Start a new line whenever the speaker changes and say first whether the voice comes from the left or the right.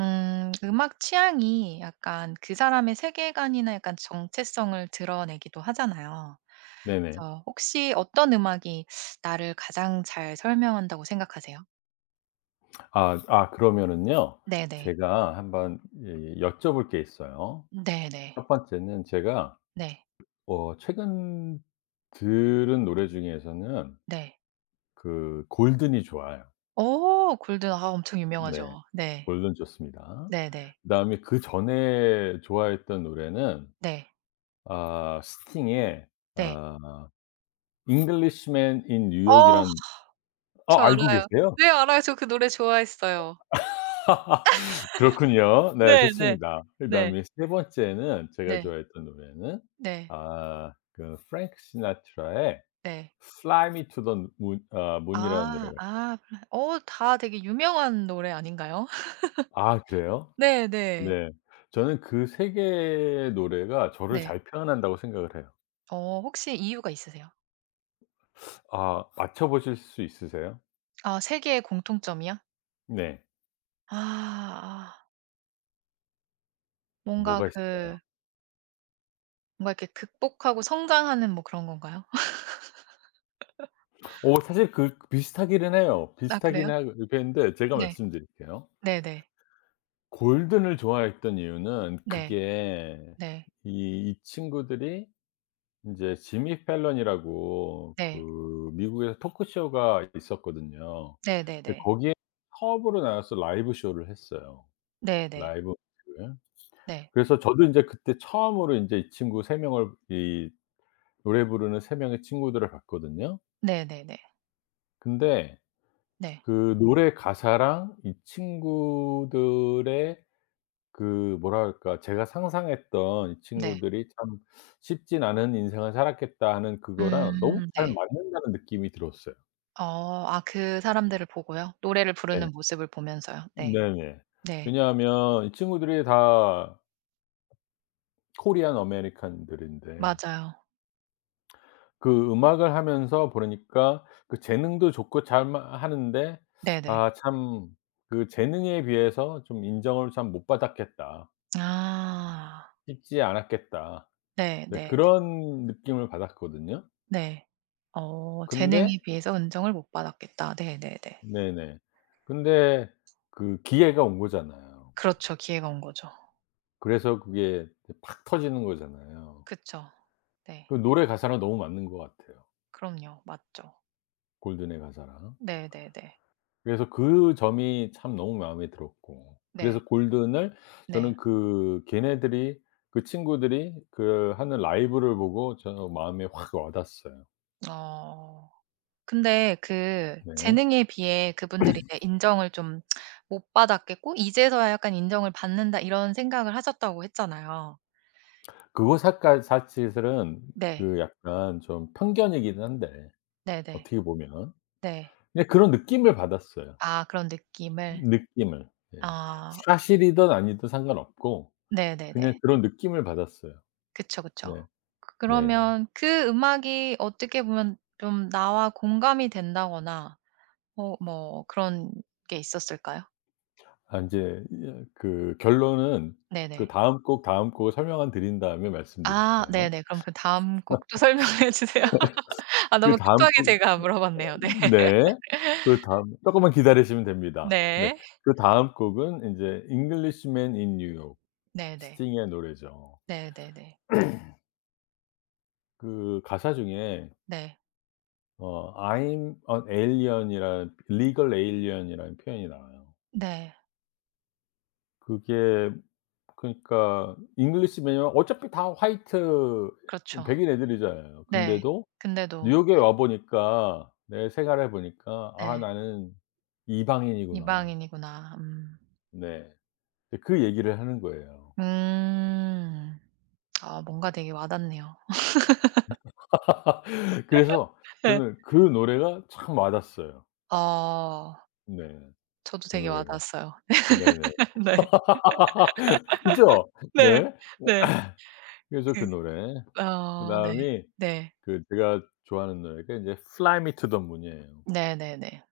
right: 음악 취향이 약간 그 사람의 세계관이나 약간 정체성을 드러내기도 하잖아요.
left: 네네.
right: 그래서 혹시 어떤 음악이 나를 가장 잘 설명한다고 생각하세요?
left: 아 그러면은요.
right: 네네.
left: 제가 한번 예 예, 여쭤볼 게 있어요.
right: 네네.
left: 첫 번째는 제가
right: 네.
left: 최근 들은 노래 중에서는
right: 네.
left: 그 골든이 좋아요.
right: 오 골든. 아 엄청
left: 네.
right: 유명하죠. 네.
left: 골든 좋습니다.
right: 네네.
left: 그다음에 그전에 좋아했던 노래는
right: 네.
left: 스팅의
right: 네.
left: 아 Englishman in New
right: 어
left: York이란
right: 저
left: 알고
right: 알아요.
left: 계세요?
right: 네 알아요. 저 그 노래 좋아했어요.
left: 그렇군요. 네,
right: 네네.
left: 좋습니다.
right: 네.
left: 그다음에 세 번째는 제가
right: 네.
left: 좋아했던 노래는
right: 네.
left: 아 그 프랭크 시나트라의
right: 네.
left: Fly Me to the Moon Moon이라는 노래가
right: 아.
left: 있어요.
right: 아. 플라 어 다 되게 유명한 노래 아닌가요?
left: 아 그래요?
right: 네네. 네.
left: 네. 저는 그 세 개의 노래가 저를
right: 네.
left: 잘 표현한다고 생각을 해요.
right: 혹시 이유가 있으세요?
left: 아 맞춰 보실 수 있으세요?
right: 아 세 개의 공통점이요?
left: 네.
right: 아 아. 뭔가
left: 뭐가
right: 그
left: 있을까요?
right: 뭔가 이렇게 극복하고 성장하는 뭐 그런 건가요?
left: 오 사실 그 비슷하기는 해요.
right: 아 그래요?
left: 비슷하긴 하 했는데 제가
right: 네.
left: 말씀드릴게요.
right: 네네.
left: 골든을 좋아했던 이유는
right: 네.
left: 그게
right: 네.
left: 이 친구들이 이제 지미 팰런이라고
right: 네.
left: 그 미국에서 토크쇼가 있었거든요. 근데
right: 네네네.
left: 거기에 처음으로 나와서 라이브 쇼를 했어요,
right: 네네.
left: 라이브 음식을.
right: 네.
left: 그래서 저도 인제 그때 처음으로 인제 이 친구 3명 명을, 이 노래 부르는 3명 명의 친구들을 봤거든요.
right: 네네네. 네.
left: 근데
right: 네.
left: 그 노래 가사랑 이 친구들의 그 뭐랄까, 제가 상상했던 '이
right: 네.
left: 친구들이 참 쉽진 않은 인생을 살았겠다.' 하는 그거랑 너무 잘
right: 네.
left: 맞는다는 느낌이 들었어요.
right: 그 사람들을 보고요? 노래를
left: 네.
right: 부르는 모습을 보면서요. 네.
left: 네네.
right: 네.
left: 왜냐하면 이 친구들이 다 코리안 아메리칸들인데,
right: 맞아요.
left: 그 음악을 하면서 보니까 그 재능도 좋고 잘 마 하는데
right: 네네.
left: 아 참 그 '재능에 비해서 좀 인정을 참 못 받았겠다.
right: 아.
left: 쉽지 않았겠다.'
right: 네,
left: 네,
right: 네, 네.
left: 그런 느낌을 받았거든요.
right: 네. 재능에
left: 근데
right: 비해서 인정을 못 받았겠다. 네네네.
left: 네네. 근데 그 기회가 온 거잖아요.
right: 그렇죠. 기회가 온 거죠.
left: 그래서 그게 팍 터지는 거잖아요.
right: 그쵸. 네.
left: 그 노래 가사랑 너무 맞는 것 같아요,
right: 그럼요. 맞죠.
left: 골든의 가사랑.
right: 네네네. 네.
left: 그래서 그 점이 참 너무 마음에 들었고,
right: 네.
left: 그래서 골든을
right: 네, 네.
left: 저는 그 걔네들이 그 친구들이 그 하는 라이브를 보고 저 마음에 확 와 닿았어요.
right: 어. 근데 그
left: 네.
right: 재능에 비해 그분들이 이제 인정을 좀 못 받았겠고 이제서야 약간 '인정을 받는다.' 이런 생각을 하셨다고 했잖아요.
left: 그거 사가 사실은
right: 네.
left: 그 약간 좀 편견이기는 한데
right: 네네. 네.
left: 어떻게 보면.
right: 네.
left: 근데 그런 느낌을 받았어요.
right: 아 그런 느낌을.
left: 느낌을. 네.
right: 아.
left: 사실이든 아니든 상관없고 그냥
right: 네네네.
left: 그런 느낌을 받았어요.
right: 그쵸, 그쵸.
left: 네.
right: 그,
left: 네네.
right: 그러면 그 음악이 어떻게 보면 좀 나와 공감이 된다거나 뭐 그런 게 있었을까요?
left: 아 인제 예, 그 결론은 그
right: 네네.
left: 다음 곡을 설명을 드린 다음에
right: 아
left: 말씀드릴게요.
right: 네네. 그럼 그 다음 곡도 설명해 주세요. 아 너무
left: 그다음
right: 급하게
left: 곡
right: 제가 물어봤네요. 네.
left: 네. 그다음 쪼끔만 기다리시면 됩니다. 네.
right: 네.
left: 그다음 곡은 인제 Englishman in New York,
right: 네네.
left: 스팅의 노래죠.
right: 네네네.
left: 그 가사 중에
right: 네.
left: "I'm an alien이라는, legal alien이라는 표현이 나와요.
right: 네.
left: 그게 그러니까 잉글리시 매뉴얼 어차피 다 화이트,
right: 그렇죠.
left: 백인 애들이잖아요.
right: 네.
left: 근데도
right: 근데도
left: 뉴욕에 와 보니까, 내 생활해 보니까, '아
right: 네.
left: 나는 이방인이구나.'
right: 이방인이구나. 음.
left: 네. 이제 그 얘기를 하는 거예요.
right: 음. 아 뭔가 되게 와닿네요.
left: 그래서
right: 네.
left: 저는 그 노래가 참 와닿았어요.
right: 어.
left: 네.
right: 저도
left: 그
right: 되게
left: 노래가.
right: 와닿았어요.
left: 네네.
right: 네.
left: 그죠?
right: 네.
left: 네.
right: 네.
left: 그래서 그
right: 그
left: 노래.
right: 네.
left: 그다음이
right: 네.
left: 그 제가 좋아하는 노래가 인제 Fly Me to the Moon이에요.
right: 네네 네.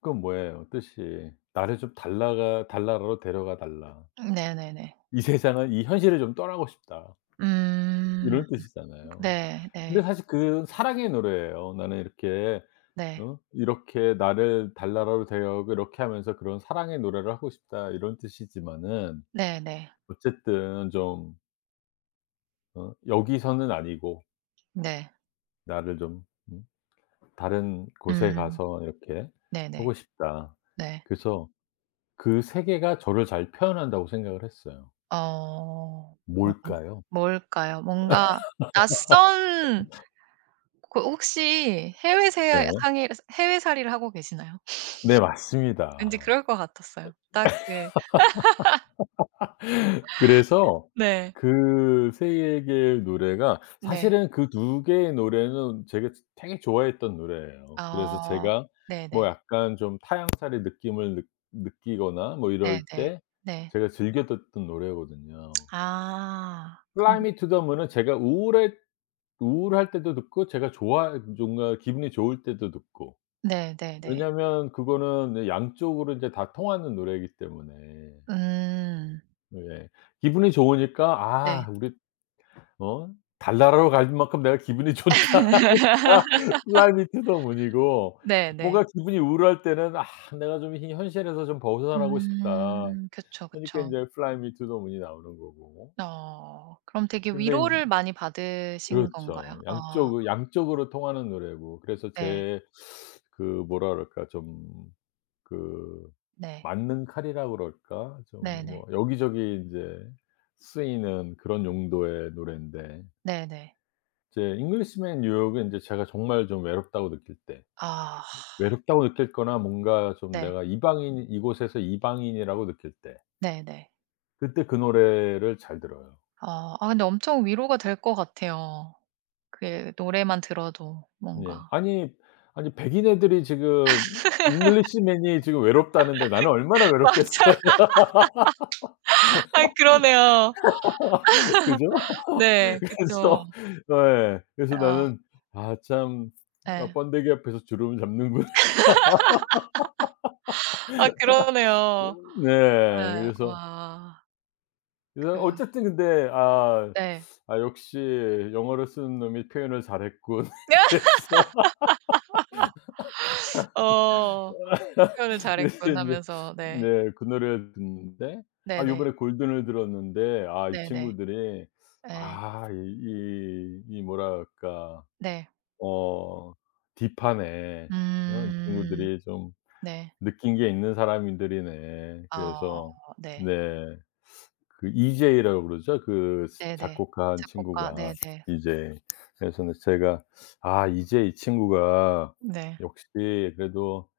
left: 그건 뭐예요? 뜻이 나를 좀 달라가 달나라로 데려가 달라.
right: 네네네.
left: 이 세상은, 이 현실을 좀 떠나고 싶다.
right: 음.
left: 이런 뜻이잖아요.
right: 네
left: 근데
right: 네.
left: 사실 그 사랑의 노래예요. 나는 이렇게
right: 네.
left: 어 이렇게 나를 달나라로 데려가고 이렇게 하면서 그런 사랑의 노래를 하고 싶다, 이런 뜻이지만은
right: 네네.
left: 어쨌든 좀 여기서는 아니고
right: 네.
left: 나를 좀 음 다른 곳에
right: 음.
left: 가서 이렇게 하고
right: 네네.
left: 싶다.
right: 네.
left: 그래서 그 세 개가 저를 잘 표현한다고 생각을 했어요.
right: 어. 음.
left: 뭘까요?
right: 뭘까요? 뭔가 낯선 그 혹시 해외 세
left: 네.
right: 상이 해외살이를 하고 계시나요?
left: 네
right: 왠지
left: 맞습니다.
right: 그럴 것 같았어요. 딱 그
left: 그래서
right: 네.
left: 그 세 개의 노래가,
right: 네.
left: 사실은 그 두 개의 노래는 제가 되게 좋아했던 노래예요. 그래서
right: 아.
left: 제가 뭐
right: 네네.
left: 약간 좀 타향살이 느낌을 느 느끼거나 뭐 이럴
right: 네네.
left: 때
right: 네.
left: 제가 즐겨 듣던 노래거든요.
right: 아.
left: Fly
right: 그럼
left: Me to the Moon은 제가 우울할 때도 듣고, 제가 좋아 뭔가 기분이 좋을 때도 듣고.
right: 네네네.
left: 왜냐면 그거는 양쪽으로 이제 다 통하는 노래이기 때문에.
right: 음.
left: 예. 기분이 좋으니까
right: 네.
left: '아 우리 어 달나라로 갈 만큼 내가 기분이 좋다.' 하니까 fly me to the moon이고,
right: 네네.
left: 뭔가 기분이 우울할 때는 '아 내가 좀 이 현실에서 좀 벗어나고 싶다.'
right: 음. 그쵸,
left: 하니까
right: 그쵸.
left: 인제 fly me to the moon이 나오는 거고.
right: 어. 그럼 되게
left: 근데
right: 위로를
left: 인제
right: 많이 받으신 건가요?
left: 그렇죠.
right: 아
left: 양쪽으로 통하는 노래고, 그래서
right: 네.
left: 제 그 뭐라 그럴까 좀, 그
right: 네.
left: 맞는 칼이라 그럴까? 좀
right: 네네.
left: 뭐 여기저기 인제 쓰이는 그런 용도의 노랜데,
right: 네네.
left: 이제 잉글리시맨 뉴욕은 인제 제가 정말 좀 외롭다고 느낄 때,
right: 아
left: 외롭다고 느낄 거나 뭔가 좀
right: 네.
left: 내가 이방인, 이곳에서 이방인이라고 느낄 때
right: 네네.
left: 그때 그 노래를 잘 들어요.
right: 아. 아 근데 엄청 위로가 될 것 같아요. 그 노래만 들어도
left: 예.
right: 뭔가.
left: 아니 아니 백인 애들이 지금, 잉글리시맨이 지금 외롭다는데 나는 얼마나
right: 맞아.
left: 외롭겠어요.
right: 아 그러네요.
left: 그죠?
right: 네. 그쵸.
left: 그래서 어, 예. 그래서
right: 아
left: 나는 '아 참 아
right: 예.
left: 번데기 앞에서 주름을 잡는구나.'
right: 아 그러네요.
left: 네.
right: 예.
left: 그래서
right: 와.
left: 그래서
right: 그
left: 어쨌든 근데 아
right: 네.
left: '아 역시 영어를 쓰는 놈이 표현을 잘했군.' 그래서
right: 어. 표현을
left: 그래서
right: 잘했군
left: 인제
right: 하면서 네.
left: 네 그 노래를 듣는데, 아
right: 네네.
left: 요번에 골든을 들었는데, 아 이
right: 네네.
left: 친구들이
right: 예.
left: 아 이 뭐랄까,
right: 네.
left: 어 딥하네. 어 이
right: 음.
left: 친구들이 좀
right: 네.
left: 느낀 게 있는 사람들이네.
right: 아
left: 그래서
right: 네.
left: 네. 그 이제이라고 그러죠. 그 스
right: 네네.
left: 작곡한
right: 작곡가
left: 친구가
right: 네네.
left: 이제이. 그래서 근데 제가 '아 이제 이 친구가
right: 네.
left: 역시 그래도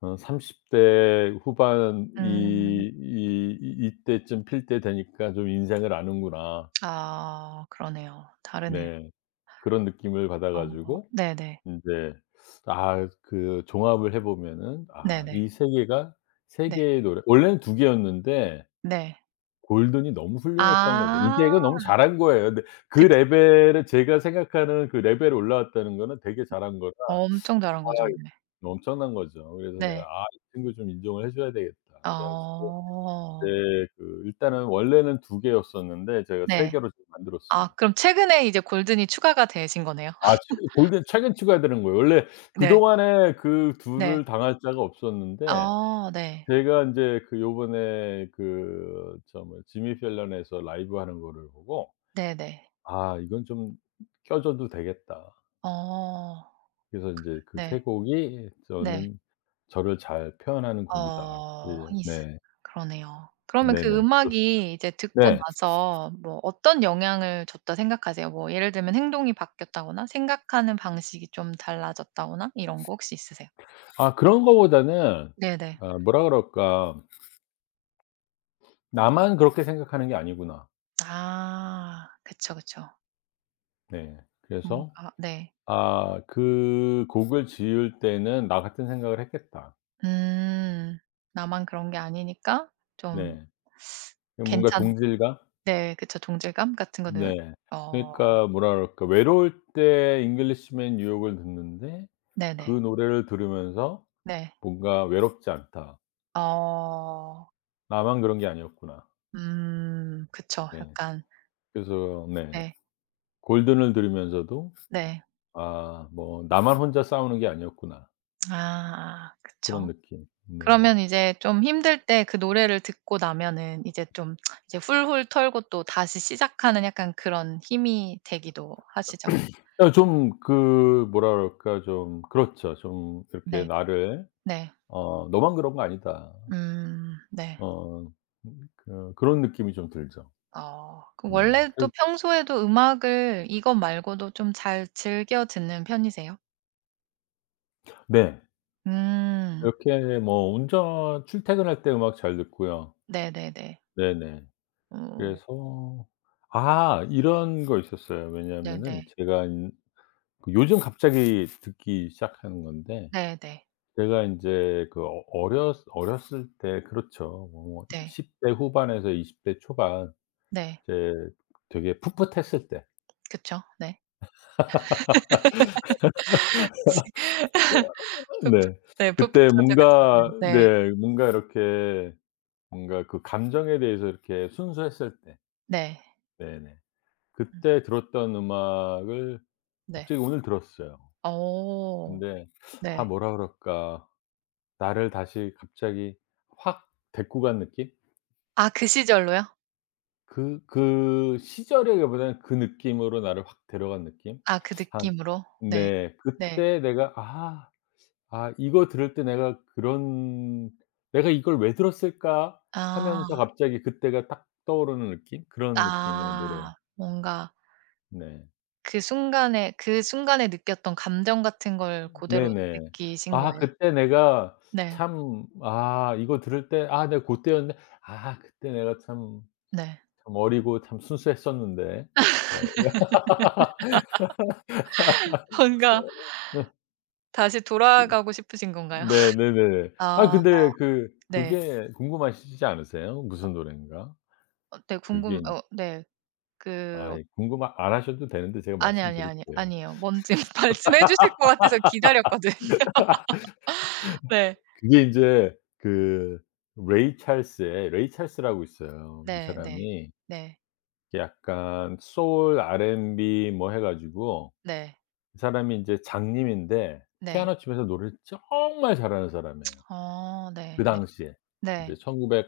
left: 어 30대 후반,
right: 음.
left: 이 이 이 이때쯤 필 때 되니까 좀 인생을 아는구나.'
right: 아 그러네요. 다르네요.
left: 네. 그런 느낌을 받아
right: 어
left: 가지고
right: 네네.
left: 인제 아 그 종합을 해 보면은, 아
right: 네네.
left: 이 세 개가, 세
right: 네.
left: 개의 노래 원래는 두 개였는데
right: 네.
left: 골든이 너무 훌륭했던 거죠.
right: 아
left: 이제 이거 너무 잘한 거예요. 근데 그
right: 그쵸.
left: 레벨에, 제가 생각하는 그 레벨에 올라왔다는 거는 되게 잘한 거라
right: 엄청 잘한
left: 아
right: 거죠. 네.
left: 엄청난 거죠. 그래서 내가
right: 네.
left: '아 이 친구 좀 인정을 해 줘야 되겠다.' 그래 가지고
right: 어.
left: 네 그 일단은 원래는 두 개였었는데, 제가 세
right: 네.
left: 개로 지금
right: 아
left: 만들었습니다.
right: 그럼 최근에 이제 골든이 추가가 되신 거네요.
left: 아 최 골든 최근 추가되는 거예요. 원래
right: 네.
left: 그동안에 그
right: 네.
left: 둘을 당할 자가 없었는데,
right: 어 네.
left: 제가 인제 그 요번에 그 저 뭐야 지미 펠런에서 라이브하는 거를 보고
right: 네네.
left: '아 이건 좀 껴 줘도 되겠다.'
right: 어.
left: 그래서 인제 그
right: 네.
left: 세 곡이
right: 네.
left: 저는, 저를 잘 표현하는 곡이다.
right: 어
left: 예.
right: 이스
left: 네.
right: 그러네요. 그러면 그
left: 네네. 그렇습
right: 음악이 이제 듣고
left: 네.
right: 나서 뭐 어떤 영향을 줬다 생각하세요? 뭐 예를 들면 행동이 바뀌었다거나 생각하는 방식이 좀 달라졌다거나 이런 거 혹시 있으세요?
left: 아 그런 거보다는,
right: 네네.
left: 아 뭐라 그럴까, 나만 그렇게 생각하는 게 아니구나.
right: 아. 그쵸, 그쵸.
left: 네.
right: 뭔가
left: 그래서
right: 네.
left: 아 그 곡을 지을 때는 나 같은 생각을 했겠다.
right: 음. 나만 그런 게 아니니까 좀
left: 네. 그 뭔가
right: 괜찮
left: 동질감?
right: 네 그쵸. 동질감 같은 거는
left: 네.
right: 어
left: 그러니까 뭐라 그럴까, 외로울 때 잉글리시 맨 뉴욕을 듣는데 그
right: 네네.
left: 노래를 들으면서
right: 네.
left: 뭔가 '외롭지 않다.
right: 어.
left: 나만 그런 게 아니었구나.'
right: 그쵸.
left: 네.
right: 약간
left: 그래서 네.
right: 네.
left: 골든을 들으면서도
right: 네.
left: '아 뭐 나만 혼자 싸우는 게 아니었구나.'
right: 아
left: 그런
right: 그쵸.
left: 느낌. 네.
right: 그러면 이제 좀 힘들 때 그 노래를 듣고 나면은 이제 좀 이제 훌훌 털고 또 다시 시작하는 약간 그런 힘이 되기도 하시죠?
left: 그러니까 좀 그 뭐라 그럴까 좀, 그렇죠. 좀 이렇게
right: 네.
left: 나를
right: 네.
left: '너만 그런 거 아니다.'
right: 네.
left: 어 그런 느낌이 좀 들죠.
right: 어 그럼
left: 네.
right: 원래 또
left: 그
right: 평소에도 음악을 이것 말고도 좀 잘 즐겨 듣는 편이세요?
left: 네.
right: 음.
left: 그렇게 뭐 운전 출퇴근할 때 음악 잘 듣고요.
right: 네네네.
left: 네네.
right: 오
left: 그래서 아 이런 거 있었어요. 왜냐하면은
right: 네네.
left: 제가 인 그 요즘 갑자기 듣기 시작하는 건데,
right: 네네.
left: 제가 인제 그 어렸을 때 그렇죠. 뭐
right: 네.
left: 10대 후반에서 20대 초반,
right: 네.
left: 이제 되게 풋풋했을 때
right: 그쵸. 네. 풋풋
left: 네.
right: 네
left: 그때
right: 풋풋하죠
left: 뭔가
right: 그때는. 네.
left: 네 뭔가 이렇게, 뭔가 그 감정에 대해서 이렇게 순수했을 때
right: 네.
left: 네네.
right: 음
left: 그때 들었던 음악을
right: 네.
left: 갑자기 오늘 들었어요.
right: 어
left: 근데 아
right: 네.
left: 뭐라 그럴까, 나를 다시 갑자기 확 데리고 간 느낌?
right: 아 그 시절로요?
left: 그 시절이라기보다는 그 느낌으로 나를 확 데려간 느낌?
right: 아 그
left: 한
right: 느낌으로? 네.
left: 네.
right: 네.
left: 그때 내가 '아 이거 들을 때 내가 그런 '내가 이걸 왜 들었을까?'
right: 아.
left: 하면서 갑자기 그때가 딱 떠오르는 느낌? 그런 느낌의 노래.
right: 아 뭔가
left: 네.
right: 그 순간에 느꼈던 감정 같은 걸 고대로
left: 네네.
right: 느끼신
left: 아
right: 거예요?
left: 그때 내가
right: 네.
left: 참 아 이거 들을 때 '아 내가 고때였는데 아 그때 내가 참,
right: 네.
left: 참 어리고 참 순수했었는데.' 막
right: 뭔가
left: 이러면서 네.
right: 다시 돌아가고 싶으신 건가요?
left: 네네네. 아
right: 아
left: 근데 그
right: 네.
left: 그게 궁금하시지 않으세요? 무슨 노랜가?
right: 어 네
left: 그게
right: 궁금
left: 인
right: 어 네. 그 어
left: 아이 궁금 안 하셔도 되는데 제가
right: 아니, 아니, 아니.
left: 말씀드릴게요.
right: 아니에요. 뭔지 말씀해 주실 것 같아서 기다렸거든요. 네.
left: 그게 인제 그 레이 찰스라고 있어요. 이
right: 네 네.
left: 사람이
right: 네.
left: 약간 소울 R&B 뭐 해 가지고
right: 네.
left: 이 사람이 인제 장님인데
right: 네.
left: 피아노 치면서 노래를 정말 잘하는 사람이에요.
right: 어
left: 그
right: 네 네.
left: 당시에. 인제
right: 네.
left: 1 9백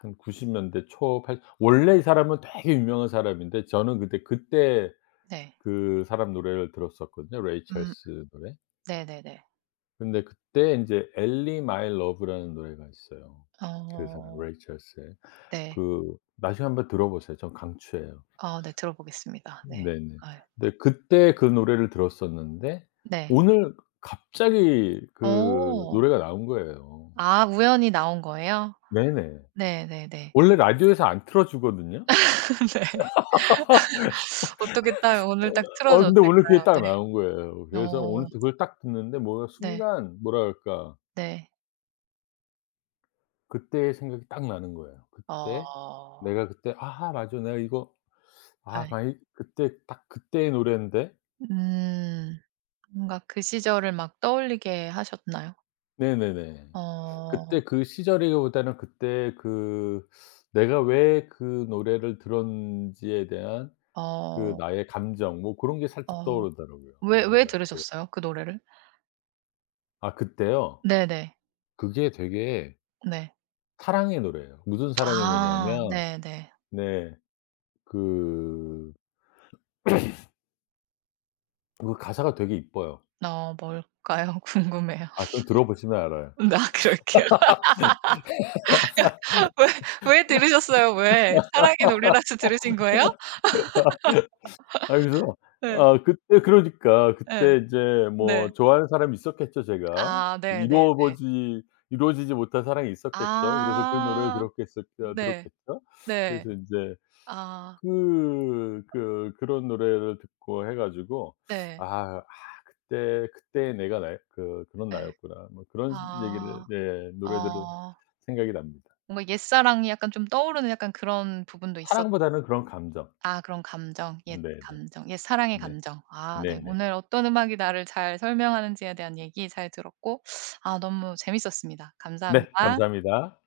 left: 한90 년대 초 팔, 원래 이 사람은 되게 유명한 사람인데, 저는 근데 그때
right: 네.
left: 그 사람 노래를 들었었거든요, 레이
right: 음
left: 찰스 노래.
right: 네네네.
left: 근데 그때 인제 엘리 마이 러브라는 노래가 있어요. 그 사람
right: 어
left: 레이 찰스의.
right: 네.
left: 그 나중에 한번 들어 보세요. 전 강추예요.
right: 아 네 들어보겠습니다. 네.
left: 네네.
right: 아
left: 근데 그때 그 노래를 들었었는데
right: 네.
left: 오늘 갑자기 그
right: 오.
left: 노래가 나온 거예요.
right: 아 우연히 나온 거예요?
left: 네네.
right: 네 네 네. 네. 네.
left: 원래 라디오에서 안 틀어 주거든요.
right: 네. 어떻게 딱 오늘 딱
left: 근데 오늘
right: 틀어졌을까요?
left: 그게
right: 네.
left: 딱 나온 거예요. 그래서
right: 어
left: 오늘 그걸 딱 듣는데, 뭐가
right: 네.
left: 순간 뭐라 그럴까
right: 네.
left: 그때의 생각이 딱 나는 거예요. 그때
right: 어
left: 내가 그때 '아 맞아. 내가 이거 아
right: 네.
left: 마이 그때 딱 그때의 노랜데,
right: 음. 뭔가 그 시절을 막 떠올리게 하셨나요?
left: 네네네.
right: 어.
left: 그때 그 시절이기보다는 그때 그 내가 왜 그 노래를 들었는지에 대한 그
right: 어.
left: 나의 감정 뭐 고런 게 살짝
right: 어.
left: 떠오르더라고요.
right: 왜
left: 그래서
right: 왜
left: 내가 그
right: 들으셨어요? 그 노래를?
left: 아 그때요.
right: 네네.
left: 그게 되게
right: 네.
left: 사랑의 노래예요. 무슨 사랑의
right: 아
left: 노래냐면
right: 네네.
left: 네 그 그 가사가 되게 이뻐요.
right: 어 뭘까요? 궁금해요.
left: 아 그거 들어보시면 알아요.
right: 나 그럴게요. 왜 왜 들으셨어요? 왜? 사랑의 노래라서 들으신 거예요?
left: 아 그래서
right: 예.
left: 아 그때 그러니까
right: 예.
left: 그때 이제
right: 네.
left: 뭐 좋아하는 사람이 있었겠죠 제가.
right: 아 네네네.
left: 이루어 보지 이루어지지 못한 사랑이 있었겠죠. 그래서 그 노래를
right: 아
left: 들었겠을 어
right: 네.
left: 들었겠죠.
right: 네.
left: 그래서 인제
right: 아
left: 그런 노래를 듣고 해 가지고
right: 네.
left: '아 그때 그때의 내가 나의 그 그런
right: 예.
left: 나였구나.' 뭐 그런 얘기를
right: 아
left: 네 노래들을
right: 어
left: 생각이 납니다.
right: 뭔가 옛사랑이 약간 좀 떠오르는 약간 그런 부분도 있었
left: 사랑보다는 그런 감정.
right: 아 그런 감정. 옛
left: 네네.
right: 감정, 옛 사랑의
left: 네.
right: 감정. 아
left: 네네.
right: 네.
left: 네. 네.
right: 오늘 어떤 음악이 나를 잘 설명하는지에 대한 얘기 잘 들었고 아 너무 재밌었습니다.
left: 네,
right: 감사합니다.
left: 감사합니다.